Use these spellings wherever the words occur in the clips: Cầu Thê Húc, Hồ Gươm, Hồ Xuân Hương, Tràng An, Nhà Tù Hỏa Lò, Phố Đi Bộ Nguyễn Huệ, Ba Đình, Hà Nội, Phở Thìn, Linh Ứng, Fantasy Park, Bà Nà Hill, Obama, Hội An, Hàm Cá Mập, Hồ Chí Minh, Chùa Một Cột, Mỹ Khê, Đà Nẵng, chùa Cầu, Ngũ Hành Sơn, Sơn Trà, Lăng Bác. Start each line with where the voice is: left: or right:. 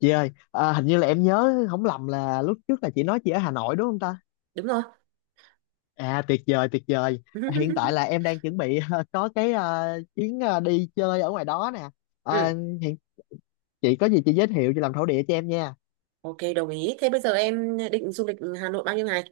left: Chị ơi, hình như là em nhớ không lầm là lúc trước là chị nói chị ở Hà Nội đúng không ta?
right: Đúng rồi.
left: À, tuyệt vời, tuyệt vời. Hiện tại là em đang chuẩn bị có cái chuyến đi chơi ở ngoài đó nè. À,
right: ừ.
left: hiện chị có gì chị giới thiệu chị làm thổ địa cho em nha.
right: Ok, đồng ý. Thế bây giờ em định du lịch Hà Nội bao nhiêu ngày?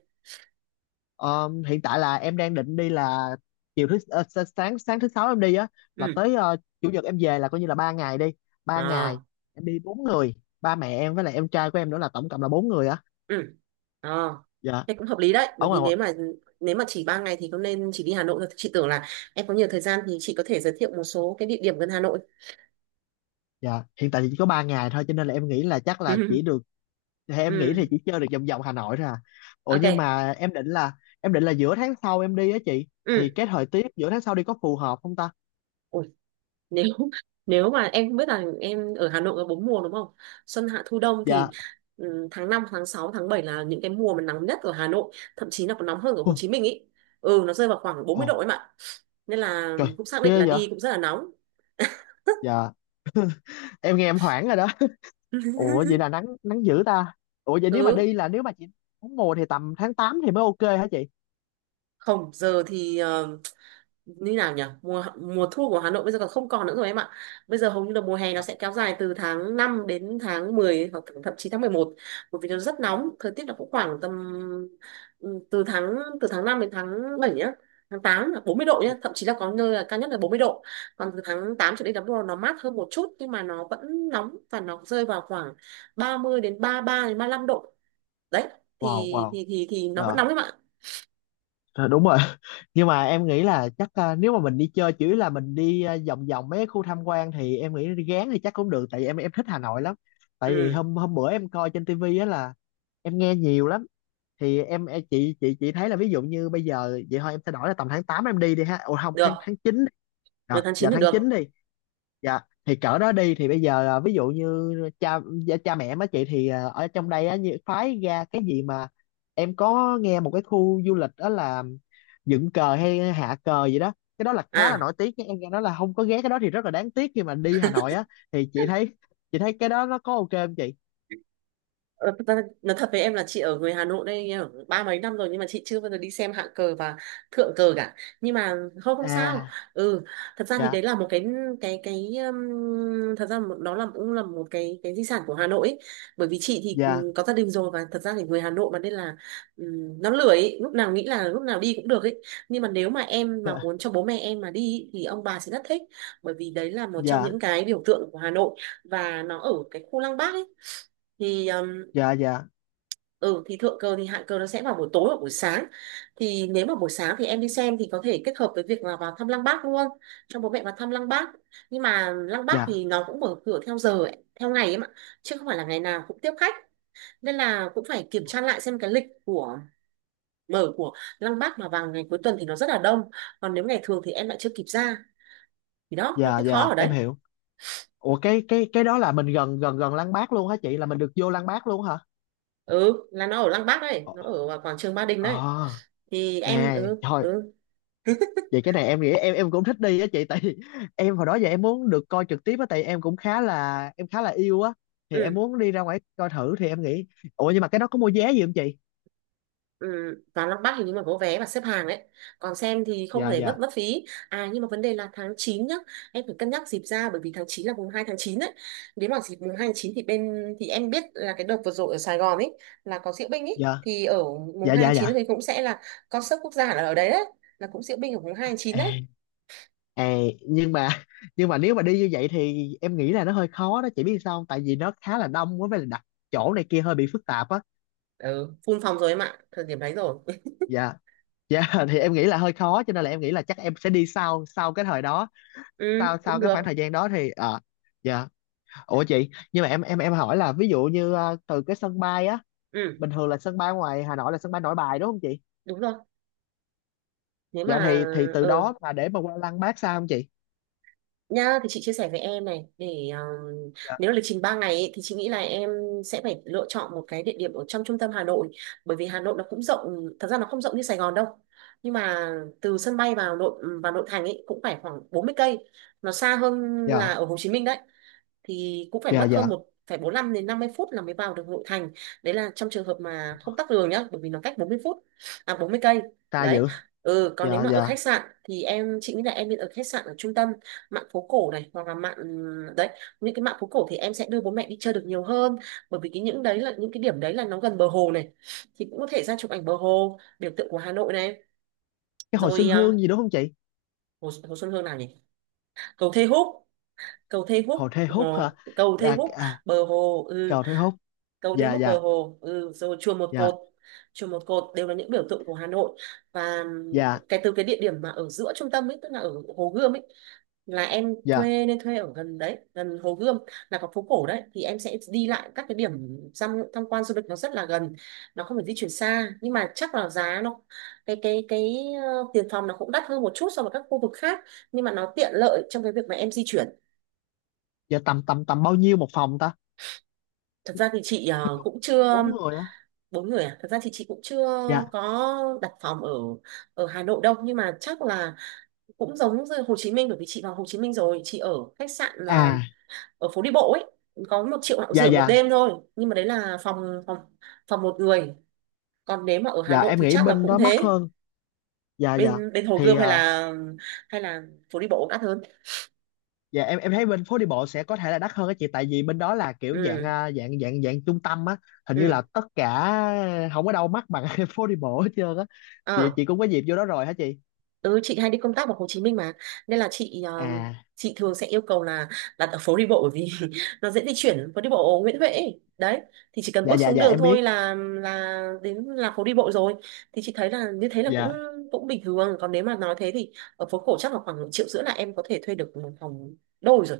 left: Ờ, Hiện tại là em đang định đi là chiều thứ ờ, sa- sáng sáng thứ sáu em đi á, là
right: ừ
left: tới chủ nhật em về, là coi như là 3 ngày đi. 3 ngày
right: à,
left: em đi 4 người, ba mẹ em với lại em trai của em nữa, là tổng cộng là 4 người á.
right: ừ à.
left: Dạ.
right: Thế cũng hợp lý đấy, bởi
left: Ở
right: vì
left: ngoài
right: nếu mà chỉ 3 ngày thì không nên chỉ đi Hà Nội thôi. Chị tưởng là em có nhiều thời gian thì chị có thể giới thiệu một số cái địa điểm gần Hà Nội.
left: Dạ, hiện tại thì chỉ có 3 ngày thôi, cho nên là em nghĩ là chắc là chỉ được, hay em nghĩ
right: ừ
left: thì chỉ chơi được vòng vòng Hà Nội thôi à. Ủa
right: ok.
left: nhưng mà em định là, giữa tháng sau em đi á chị,
right: ừ
left: thì cái thời tiết giữa tháng sau đi có phù hợp không ta?
right: Ủa, nếu nếu mà em không biết là em, ở Hà Nội có bốn mùa đúng không? Xuân hạ thu đông.
left: Dạ.
right: Thì tháng 5 tháng 6 tháng 7 là những cái mùa mà nắng nhất ở Hà Nội, thậm chí là còn nóng hơn ở
left: Ồ,
right: Hồ Chí Minh ý. Nó rơi vào khoảng bốn
left: ồ,
right: mươi độ em ạ, nên là
left: trời,
right: cũng xác định
left: ghê
right: là
left: vậy.
right: đi cũng rất là nóng.
left: Dạ. Em nghe em hoảng rồi đó. Ủa, vậy là nắng nắng dữ ta. Ủa vậy,
right: ừ
left: nếu mà chị muốn mùa thì tầm tháng 8 thì mới ok hả chị?
right: Không, giờ thì như nào nhỉ, mùa mùa thu của Hà Nội bây giờ còn không, còn nữa rồi em ạ. Bây giờ hầu như là mùa hè, nó
left: Dạ.
right: sẽ kéo dài từ tháng 5 đến tháng 10 hoặc thậm chí tháng mười một, bởi vì nó rất nóng. Thời tiết nó cũng khoảng tầm ừ, từ tháng từ tháng 5 đến tháng 7 nhá. Tháng 8 là 40 độ nhá,
left: Dạ.
right: thậm chí là có nơi là cao nhất là 40 độ. Còn từ tháng 8 trở đi là bắt đầu nó mát hơn một chút, nhưng mà nó vẫn nóng, và nó rơi vào khoảng 30 đến 33 đến 35 độ. Đấy, thì
left: Wow, wow.
right: thì thì thì nó vẫn nóng
left: Dạ.
right: em ạ.
left: Rồi, đúng rồi. Nhưng mà em nghĩ là chắc, nếu mà mình đi chơi chỉ là mình đi, vòng vòng mấy cái khu tham quan, thì em nghĩ đi Gán thì chắc cũng được, tại vì em thích Hà Nội lắm. Tại vì
right: ừ
left: hôm hôm bữa em coi trên tivi á, là em nghe nhiều lắm, thì chị thấy là, ví dụ như bây giờ vậy thôi, em sẽ đổi là tầm tháng 8 em đi đi ha, ồ không, tháng
right: Được,
left: tháng 9, đi.
right: được,
left: Đó,
right: tháng
left: giờ
right: 9 thì
left: tháng
right: được.
left: 9 đi. Dạ, thì cỡ đó đi thì bây giờ, ví dụ như cha cha mẹ má chị thì ở trong đây á, như phái ra cái gì mà em có nghe một cái khu du lịch đó là dựng cờ hay hạ cờ gì đó, cái đó là khá là
right: À.
left: nổi tiếng nha, em nghe nói là không có ghé cái đó thì rất là đáng tiếc khi mà đi Hà Nội á. Thì chị thấy, cái đó nó có ok không chị?
right: Ờ, thật ra nói thật với em là chị ở người Hà Nội đây, em ở ba mấy năm rồi, nhưng mà chị chưa bao giờ đi xem hạng cờ và thượng cờ cả. Nhưng mà không không sao.
left: À.
right: ừ Thật ra thì
left: Dạ,
right: đấy là một cái cái thật ra đó là cũng là một cái di sản của Hà Nội ấy. Bởi vì chị thì
left: dạ.
right: có gia đình rồi, và thật ra thì người Hà Nội mà, nên là nó lười ấy. Lúc nào nghĩ là lúc nào đi cũng được ấy. Nhưng mà nếu mà em mà muốn cho bố mẹ em mà đi ý, thì ông bà sẽ rất thích, bởi vì đấy là một trong
left: Dạ,
right: những cái biểu tượng của Hà Nội, và nó ở cái khu Lăng Bác ấy. Thì
left: dạ, dạ,
right: ừ, thì thượng cờ thì hạ cờ nó sẽ vào buổi tối hoặc buổi sáng. Thì nếu mà buổi sáng thì em đi xem thì có thể kết hợp với việc là vào thăm Lăng Bác luôn, cho bố mẹ vào thăm Lăng Bác. Nhưng mà Lăng Bác
left: dạ,
right: thì nó cũng mở cửa theo giờ ấy, theo ngày ấy mà, chứ không phải là ngày nào cũng tiếp khách. Nên là cũng phải kiểm tra lại xem cái lịch của mở của Lăng Bác. Mà vào ngày cuối tuần thì nó rất là đông, còn nếu ngày thường thì em lại chưa kịp ra, thì đó nó
left: dạ,
right: cái khó
left: dạ,
right: ở đấy.
left: em hiểu. Ủa, cái đó là mình gần, gần Lăng Bác luôn hả chị, là mình được vô Lăng Bác luôn hả?
right: Ừ, là nó ở Lăng Bác đấy,
left: Ờ.
right: nó ở quảng trường Ba Đình đấy.
left: Ờ.
right: Thì em
left: À thôi, vậy cái này em nghĩ em, cũng thích đi á chị, tại vì em hồi đó giờ em muốn được coi trực tiếp á, tại em cũng khá là, yêu á, thì em
right: ừ
left: muốn đi ra ngoài coi thử thì em nghĩ, ủa nhưng mà cái đó có mua vé gì không chị?
right: Ừ, vào Lăng bắc hình như mà có vé và xếp hàng đấy, còn xem thì không
left: Dạ,
right: thể
left: dạ,
right: mất mất phí. À nhưng mà vấn đề là tháng 9 nhá, em phải cân nhắc dịp ra, bởi vì tháng 9 là mùng 2 tháng 9 đấy. Nếu mà dịp mùng 2 tháng 9 thì bên, thì em biết là cái đợt vừa rồi ở Sài Gòn ấy là có diễu binh ấy,
left: dạ,
right: thì ở mùng
left: dạ,
right: 2
left: dạ,
right: tháng 9
left: dạ.
right: thì cũng sẽ là concert quốc gia là ở đấy đấy, là cũng diễu binh ở mùng hai tháng 9 đấy.
left: À, à, nhưng mà nhưng mà nếu mà đi như vậy thì em nghĩ là nó hơi khó đó chị, biết sao không? Tại vì nó khá là đông quá, với là đặt chỗ này kia hơi bị phức tạp á.
right: Ừ, Full phòng rồi em ạ, thời điểm đấy rồi.
left: Dạ. Dạ. Thì em nghĩ là hơi khó, cho nên là em nghĩ là chắc em sẽ đi sau, cái thời đó,
right: ừ
left: sau sau
right: Cũng
left: cái
right: được.
left: khoảng thời gian đó thì dạ. Ủa chị, nhưng mà em, hỏi là ví dụ như từ cái sân bay á,
right: ừ
left: bình thường là sân bay ngoài Hà Nội là sân bay Nội Bài đúng không chị?
right: Đúng rồi. Nếu mà
left: Dạ, thì từ
right: ờ
left: đó mà để mà qua Lăng Bác sao không chị?
right: Nhá, thì chị chia sẻ với em này để
left: Dạ.
right: nếu lịch trình 3 ngày ấy, thì chị nghĩ là em sẽ phải lựa chọn một cái địa điểm ở trong trung tâm Hà Nội, bởi vì Hà Nội nó cũng rộng, thật ra nó không rộng như Sài Gòn đâu, nhưng mà từ sân bay vào nội thành ấy cũng phải khoảng 40 cây, nó xa hơn là
left: Dạ,
right: ở Hồ Chí Minh đấy. Thì cũng phải
left: dạ
right: mất hơn
left: dạ,
right: một phải 45 đến 50 phút là mới vào được nội thành. Đấy là trong trường hợp mà không tắc đường nhá, bởi vì nó cách 40 phút, à 40 cây.
left: ta
right: Đấy.
left: dữ.
right: Ừ, còn nếu
left: Dạ,
right: mà ở
left: dạ.
right: khách sạn thì em, chị nghĩ là em nên ở khách sạn ở trung tâm, mạn phố cổ này, hoặc là mạn, đấy, những cái mạn phố cổ thì em sẽ đưa bố mẹ đi chơi được nhiều hơn, bởi vì cái những đấy là những cái điểm đấy là nó gần bờ hồ này, thì cũng có thể ra chụp ảnh bờ hồ, biểu tượng của Hà Nội này.
left: Cái hồ Xuân
right: Rồi à,
left: Hương gì đúng không chị?
right: hồ Xuân Hương nào nhỉ, cầu Thê Húc, cầu Thê
left: Hồ
right: Húc,
left: Thê Húc hả?
right: cầu Thê
left: Dạ,
right: Húc, bờ hồ, ừ,
left: cầu Thê Húc.
right: cầu Thế
left: Dạ,
right: Húc,
left: dạ,
right: bờ hồ, ừ, rồi chùa Một
left: dạ,
right: Cột. Chùa Một Cột đều là những biểu tượng của Hà Nội. Và
left: dạ,
right: cái từ cái địa điểm mà ở giữa trung tâm ấy, tức là ở Hồ Gươm ấy, là em
left: dạ.
right: thuê nên thuê ở gần đấy, gần Hồ Gươm, là có phố cổ đấy, thì em sẽ đi lại các cái điểm tham tham quan du lịch nó rất là gần, nó không phải di chuyển xa. Nhưng mà chắc là giá nó, cái tiền phòng nó cũng đắt hơn một chút so với các khu vực khác, nhưng mà nó tiện lợi trong cái việc mà em di chuyển.
left: Dạ, tầm tầm tầm bao nhiêu một phòng ta?
right: Thật ra thì chị cũng chưa,
left: 4 người á.
right: bốn người à? Thật ra thì chị cũng chưa
left: Dạ.
right: có đặt phòng ở ở Hà Nội đâu, nhưng mà chắc là cũng giống như Hồ Chí Minh, bởi vì chị vào Hồ Chí Minh rồi, chị ở khách sạn
left: À,
right: ở phố đi bộ ấy, có một triệu rưỡi
left: dạ,
right: rưỡi một
left: dạ,
right: đêm thôi, nhưng mà đấy là phòng phòng phòng một người. Còn nếu mà ở Hà
left: dạ,
right: Nội
left: em
right: thì
left: nghĩ
right: chắc là
left: bên
right: cũng
left: đó mắc
right: thế.
left: hơn. Dạ, dạ,
right: Bên bên Hồ
left: thì
right: Gươm hay là, hay là phố đi bộ cũng đắt hơn.
left: dạ em, thấy bên phố đi bộ sẽ có thể là đắt hơn á chị, tại vì bên đó là kiểu dạng,
right: ừ
left: dạng trung tâm á, hình như là
right: ừ
left: tất cả không có đâu mắc bằng phố đi bộ hết trơn á. chị
right: Ờ.
left: chị cũng có dịp vô đó rồi hả chị?
right: Ừ, chị hay đi công tác vào Hồ Chí Minh mà, nên là chị
left: À,
right: chị thường sẽ yêu cầu là đặt ở phố đi bộ, bởi vì nó dễ di chuyển, phố đi bộ Nguyễn Huệ ấy. Đấy, thì chỉ cần
left: dạ,
right: bước
left: dạ,
right: xuống
left: dạ,
right: đường
left: em
right: thôi
left: biết.
right: là đến là phố đi bộ rồi. Thì chị thấy là như thế là cũng
left: Dạ,
right: cũng bình thường. Còn nếu mà nói thế thì ở phố cổ chắc là khoảng một triệu rưỡi là em có thể thuê được một phòng đôi rồi.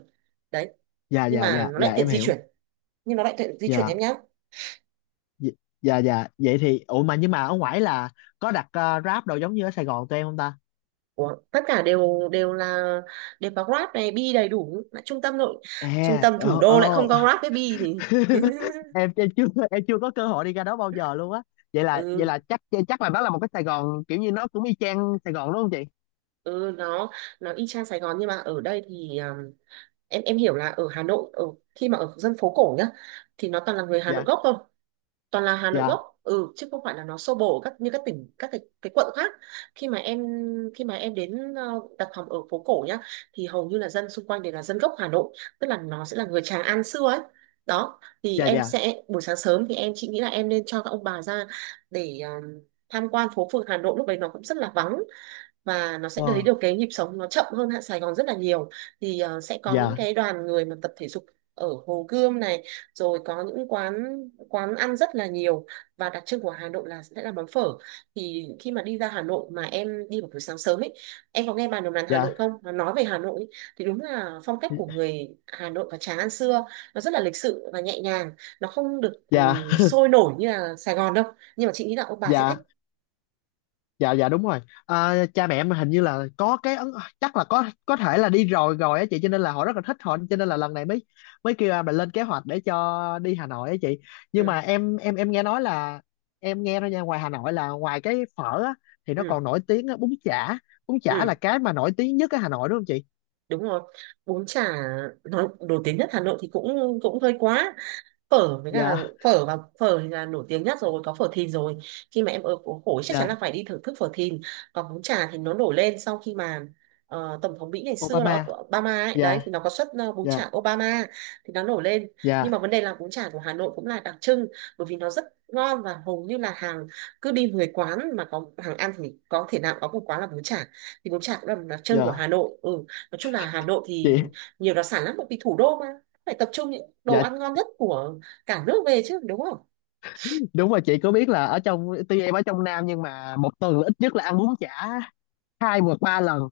right: Đấy.
left: dạ,
right: Nhưng
left: dạ,
right: mà
left: dạ,
right: nó
left: dạ,
right: lại tiện
left: em
right: di
left: hiểu.
right: chuyển, nhưng nó lại tiện di chuyển em
left: Dạ,
right: nhá.
left: dạ, dạ, dạ. Vậy thì, ủa mà nhưng mà ở ngoài là có đặt, Grab đồ giống như ở Sài Gòn tụi em không ta?
right: Ủa, tất cả đều đều là đều có Grab này, Bi đầy đủ. Lại trung tâm trung
left: À,
right: tâm thủ đô lại không có Grab với Bi thì.
left: em, chưa có cơ hội đi ra đó bao giờ luôn á. Vậy là,
right: ừ
left: chắc, là đó là một cái Sài Gòn kiểu như nó cũng y chang Sài Gòn đúng không chị?
right: ừ nó nó y chang Sài Gòn, nhưng mà ở đây thì em hiểu là ở Hà Nội, ở khi mà ở dân phố cổ nhá, thì nó toàn là người Hà Nội
left: Dạ,
right: gốc thôi, toàn là Hà Nội
left: dạ,
right: gốc. Ừ, chứ không phải là nó xô bồ các như các tỉnh, các cái quận khác. khi mà em Khi mà em đến đặt phòng ở phố cổ nhá, thì hầu như là dân xung quanh đều là dân gốc Hà Nội, tức là nó sẽ là người Tràng An xưa ấy. Đó thì
left: dạ,
right: em
left: dạ,
right: sẽ buổi sáng sớm thì em, chị nghĩ là em nên cho các ông bà ra để tham quan phố phường Hà Nội. Lúc đấy nó cũng rất là vắng, và nó sẽ thấy
left: wow,
right: được cái nhịp sống nó chậm hơn hạ Sài Gòn rất là nhiều. Thì sẽ có những
left: dạ,
right: cái đoàn người mà tập thể dục ở Hồ Gươm này, rồi có những quán, quán ăn rất là nhiều. Và đặc trưng của Hà Nội là sẽ là món phở. Thì khi mà đi ra Hà Nội mà em đi vào buổi sáng sớm ấy, em có nghe bà đồng đàn Hà Nội
left: dạ,
right: không, nó nói về Hà Nội ấy, thì đúng là phong cách của người Hà Nội và Tràng An xưa, nó rất là lịch sự và nhẹ nhàng, nó không được
left: dạ,
right: sôi nổi như là Sài Gòn đâu. Nhưng mà chị nghĩ là ông bà sẽ thích.
left: dạ, dạ, dạ, đúng rồi. Cha mẹ em hình như là có cái ấn, chắc là có thể là đi rồi rồi á chị, cho nên là họ rất là thích, họ cho nên là lần này mới, kêu em là lên kế hoạch để cho đi Hà Nội á chị. Nhưng
right: ừ,
left: mà em, nghe nói là, em nghe nói nha, ngoài Hà Nội là ngoài cái phở á, thì nó còn
right: ừ,
left: nổi tiếng á, bún chả, bún chả là
right: ừ,
left: cái mà nổi tiếng nhất ở Hà Nội đúng không chị?
right: Đúng rồi. Bún chả, nói nổi tiếng nhất Hà Nội thì cũng cũng hơi quá. Phở với cả
left: Dạ,
right: phở, và phở thì là nổi tiếng nhất rồi, có phở Thìn rồi. Khi mà em ở phố cổ chắc chắn là
left: dạ.
right: phải đi thưởng thức phở Thìn. Còn bún chả thì nó nổi lên sau khi mà tổng thống Mỹ ngày xưa là
left: Obama.
right: Obama ấy đấy, thì
left: Dạ,
right: nó có xuất bún
left: dạ,
right: chả Obama thì nó nổi lên. Nhưng mà
left: dạ,
right: vấn đề là bún chả của Hà Nội cũng là đặc trưng, bởi vì nó rất ngon và hầu như là hàng, cứ đi 10 quán mà có hàng ăn thì có thể nào có một quán là bún chả. Thì bún chả cũng là một đặc trưng của Hà
left: dạ,
right: Nội, ừ. Nói chung là Hà Nội thì
left: chị.
right: nhiều đặc sản lắm, bởi vì thủ đô mà, phải tập trung những đồ
left: Dạ,
right: ăn ngon nhất của cả nước về chứ, đúng không?
left: đúng rồi chị. Có biết là ở trong, tuy em ở trong Nam nhưng mà một tuần là ít nhất là ăn bún chả hai vượt ba lần,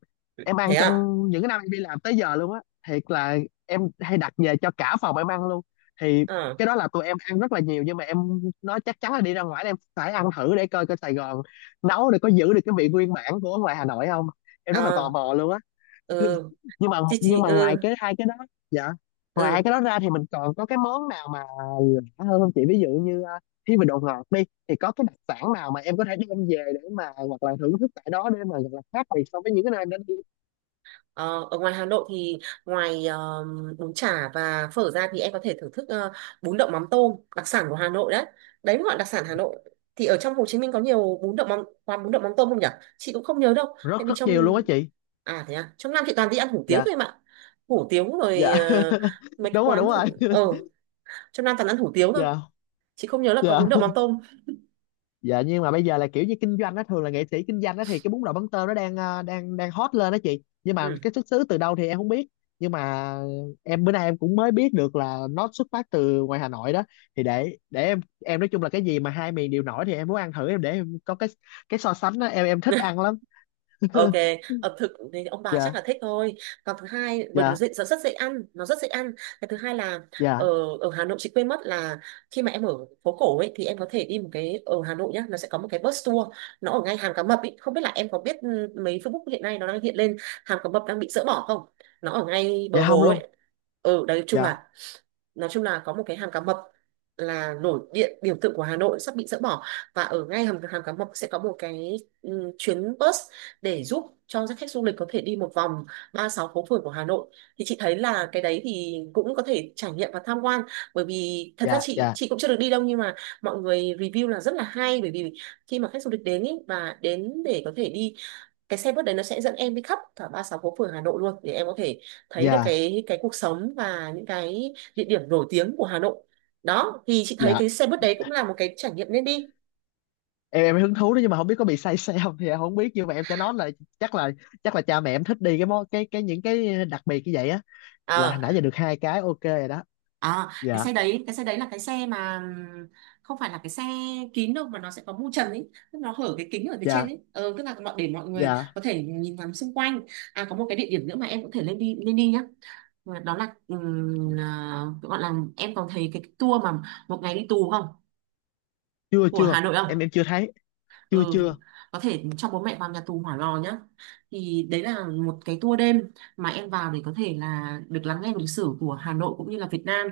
left: em
right: Thế
left: ăn
right: à?
left: trong những cái năm em đi làm tới giờ luôn á. Thiệt là, em hay đặt về cho cả phòng em ăn luôn, thì
right: Ờ,
left: cái đó là tụi em ăn rất là nhiều. Nhưng mà em nói chắc chắn là đi ra ngoài em phải ăn thử để coi coi Sài Gòn nấu để có giữ được cái vị nguyên bản của ngoài Hà Nội không, em rất là tò
right: à,
left: mò luôn á.
right: ừ.
left: Nhưng mà,
right: Chị ừ,
left: ngoài cái hai cái đó, dạ, ngoài hai
right: ừ.
left: cái đó ra thì mình còn có cái món nào mà lạ hơn không chị, ví dụ như khi về đồ ngọt đi, thì có cái đặc sản nào mà em có thể đem về để mà, hoặc là thưởng thức tại đó, để mà gọi là khác biệt so với những cái nơi em đã đi.
right: Ờ, Ở ngoài Hà Nội thì ngoài bún chả và phở ra thì em có thể thưởng thức bún đậu mắm tôm, đặc sản của Hà Nội đấy. Đấy mới gọi là đặc sản Hà Nội. Thì ở trong Hồ Chí Minh có nhiều bún đậu mắm, quán bún đậu mắm tôm không nhỉ? Chị cũng không nhớ đâu tại
left: Rất
right: vì
left: rất
right: trong...
left: nhiều luôn á chị.
right: À, thế à? Trong Nam chị toàn đi ăn hủ tiếu
left: Dạ,
right: thôi em ạ. Hủ tiếu rồi,
left: dạ.
right: mấy cái
left: Đúng rồi,
right: quán
left: đúng rồi.
right: ở trong Nam toàn ăn hủ tiếu thôi.
left: Dạ,
right: Chị không nhớ là có
left: dạ,
right: bún đậu mắm tôm.
left: dạ. Nhưng mà bây giờ là kiểu như kinh doanh, nó thường là nghệ sĩ kinh doanh đó, thì cái bún đậu mắm tôm nó đang, đang, hot lên đó chị, nhưng mà
right: Ừ.
left: cái xuất xứ từ đâu thì em không biết. Nhưng mà em bữa nay em cũng mới biết được là nó xuất phát từ ngoài Hà Nội đó. Thì để, em, nói chung là cái gì mà hai miền đều nổi thì em muốn ăn thử, em để em có cái, so sánh đó, em thích ăn lắm.
right: Ok, ẩm thực thì ông bà chắc
left: Dạ,
right: là thích thôi. Còn thứ hai, bởi vì
left: dạ,
right: nó
left: dạ,
right: dễ, nó rất dễ ăn, nó rất dễ ăn. Cái thứ hai là ở,
left: dạ,
right: ở Hà Nội chị quên mất là khi mà em ở phố cổ ấy thì em có thể đi một cái, ở Hà Nội nhá, nó sẽ có một cái bus tour, nó ở ngay Hàm Cá Mập ấy. Không biết là em có biết ừ, mấy Facebook hiện nay nó đang hiện lên Hàm Cá Mập đang bị dỡ bỏ không? Nó ở ngay bờ
left: dạ, không
right: hồ
left: luôn.
right: ấy. Ừ, đấy chung
left: Dạ,
right: là nói chung là có một cái hàm cá mập là nổi điện biểu tượng của Hà Nội sắp bị dỡ bỏ, và ở ngay hầm hàm cá mập sẽ có một cái chuyến bus để giúp cho các khách du lịch có thể đi một vòng 36 phố phường của Hà Nội. Thì chị thấy là cái đấy thì cũng có thể trải nghiệm và tham quan, bởi vì thật ra
left: dạ,
right: chị
left: dạ,
right: chị cũng chưa được đi đâu, nhưng mà mọi người review là rất là hay, bởi vì khi mà khách du lịch đến ý, và đến để có thể đi cái xe buýt đấy, nó sẽ dẫn em đi khắp cả 36 phố phường Hà Nội luôn để em có thể thấy được
left: dạ,
right: cái cuộc sống và những cái địa điểm nổi tiếng của Hà Nội. Đó thì chị thấy
left: dạ,
right: cái xe buýt đấy cũng là một cái trải nghiệm nên đi.
left: em, hứng thú đó, nhưng mà không biết có bị say xe không thì em không biết, nhưng mà em sẽ nói là chắc là, cha mẹ em thích đi cái món cái những cái đặc biệt như vậy á, là hồi
right: Ờ,
left: nãy giờ được hai cái ok rồi đó.
right: à, cái
left: Dạ,
right: xe đấy, cái xe đấy là cái xe mà không phải là cái xe kín đâu, mà nó sẽ có mu trần ấy, tức nó hở cái kính ở phía trên
left: dạ,
right: ấy, tức là mọi, để mọi người
left: dạ,
right: có thể nhìn ngắm xung quanh. À, có một cái địa điểm nữa mà em có thể lên đi, lên đi nhá. Và đó là gọi là em còn thấy cái tour mà một ngày đi tù không
left: chưa,
right: của
left: chưa,
right: Hà Nội không?
left: em, chưa thấy, chưa,
right: Ừ,
left: chưa,
right: có thể cho bố mẹ vào nhà tù Hỏa Lò nhá. Thì đấy là một cái tour đêm mà em vào để có thể là được lắng nghe lịch sử của Hà Nội cũng như là Việt Nam.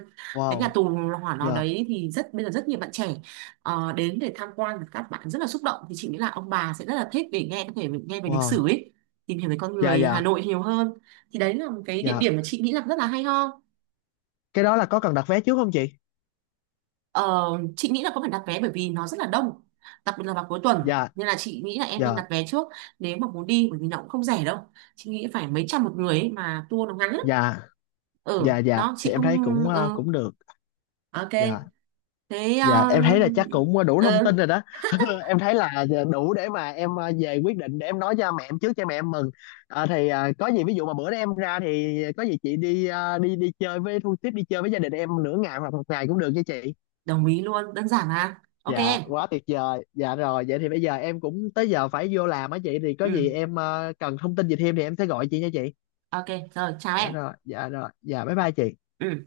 right: Cái nhà
left: wow,
right: tù Hỏa Lò
left: dạ,
right: đấy thì rất, bây giờ rất nhiều bạn trẻ đến để tham quan, các bạn rất là xúc động, thì chị nghĩ là ông bà sẽ rất là thích để nghe, có thể nghe về lịch sử
left: wow,
right: ấy, tìm hiểu về con
left: dạ,
right: người Hà
left: dạ,
right: Nội nhiều hơn. Thì đấy là một cái địa
left: dạ.
right: điểm mà chị nghĩ là rất là hay ho.
left: Cái đó là có cần đặt vé trước không chị?
right: Ờ, chị nghĩ là có phải đặt vé, bởi vì nó rất là đông, đặc biệt là vào cuối tuần,
left: Dạ,
right: nên là chị nghĩ là em nên
left: dạ,
right: đặt vé trước nếu mà muốn đi, bởi vì nó cũng không rẻ đâu, chị nghĩ phải mấy trăm một người ấy, mà tour nó ngắn lắm.
left: dạ,
right: Ừ,
left: dạ, dạ,
right: đó
left: thì
right: chị
left: em thấy
right: không.
left: cũng,
right: Ừ,
left: cũng được.
right: ok.
left: Dạ.
right: Thế
left: Dạ,
right: ờ,
left: em thấy là chắc cũng đủ thông tin
right: ừ,
left: rồi đó. Em thấy là đủ để mà em, về quyết định, để em nói cho mẹ em trước cho mẹ em mừng. Ờ, thì có gì ví dụ mà bữa đó em ra thì có gì chị đi, đi chơi với thu tiếp, đi chơi với gia đình em nửa ngày hoặc một ngày cũng được nha chị.
right: đồng ý luôn, đơn giản mà, ok
left: Dạ,
right: em.
left: quá tuyệt vời. Dạ rồi, vậy thì bây giờ em cũng tới giờ phải vô làm á chị. Thì có
right: Ừ,
left: gì em, cần thông tin gì thêm thì em sẽ gọi chị nha chị.
right: ok, rồi chào
left: Dạ
right: em.
left: rồi, dạ rồi, dạ, bye bye chị.
right: Ừ.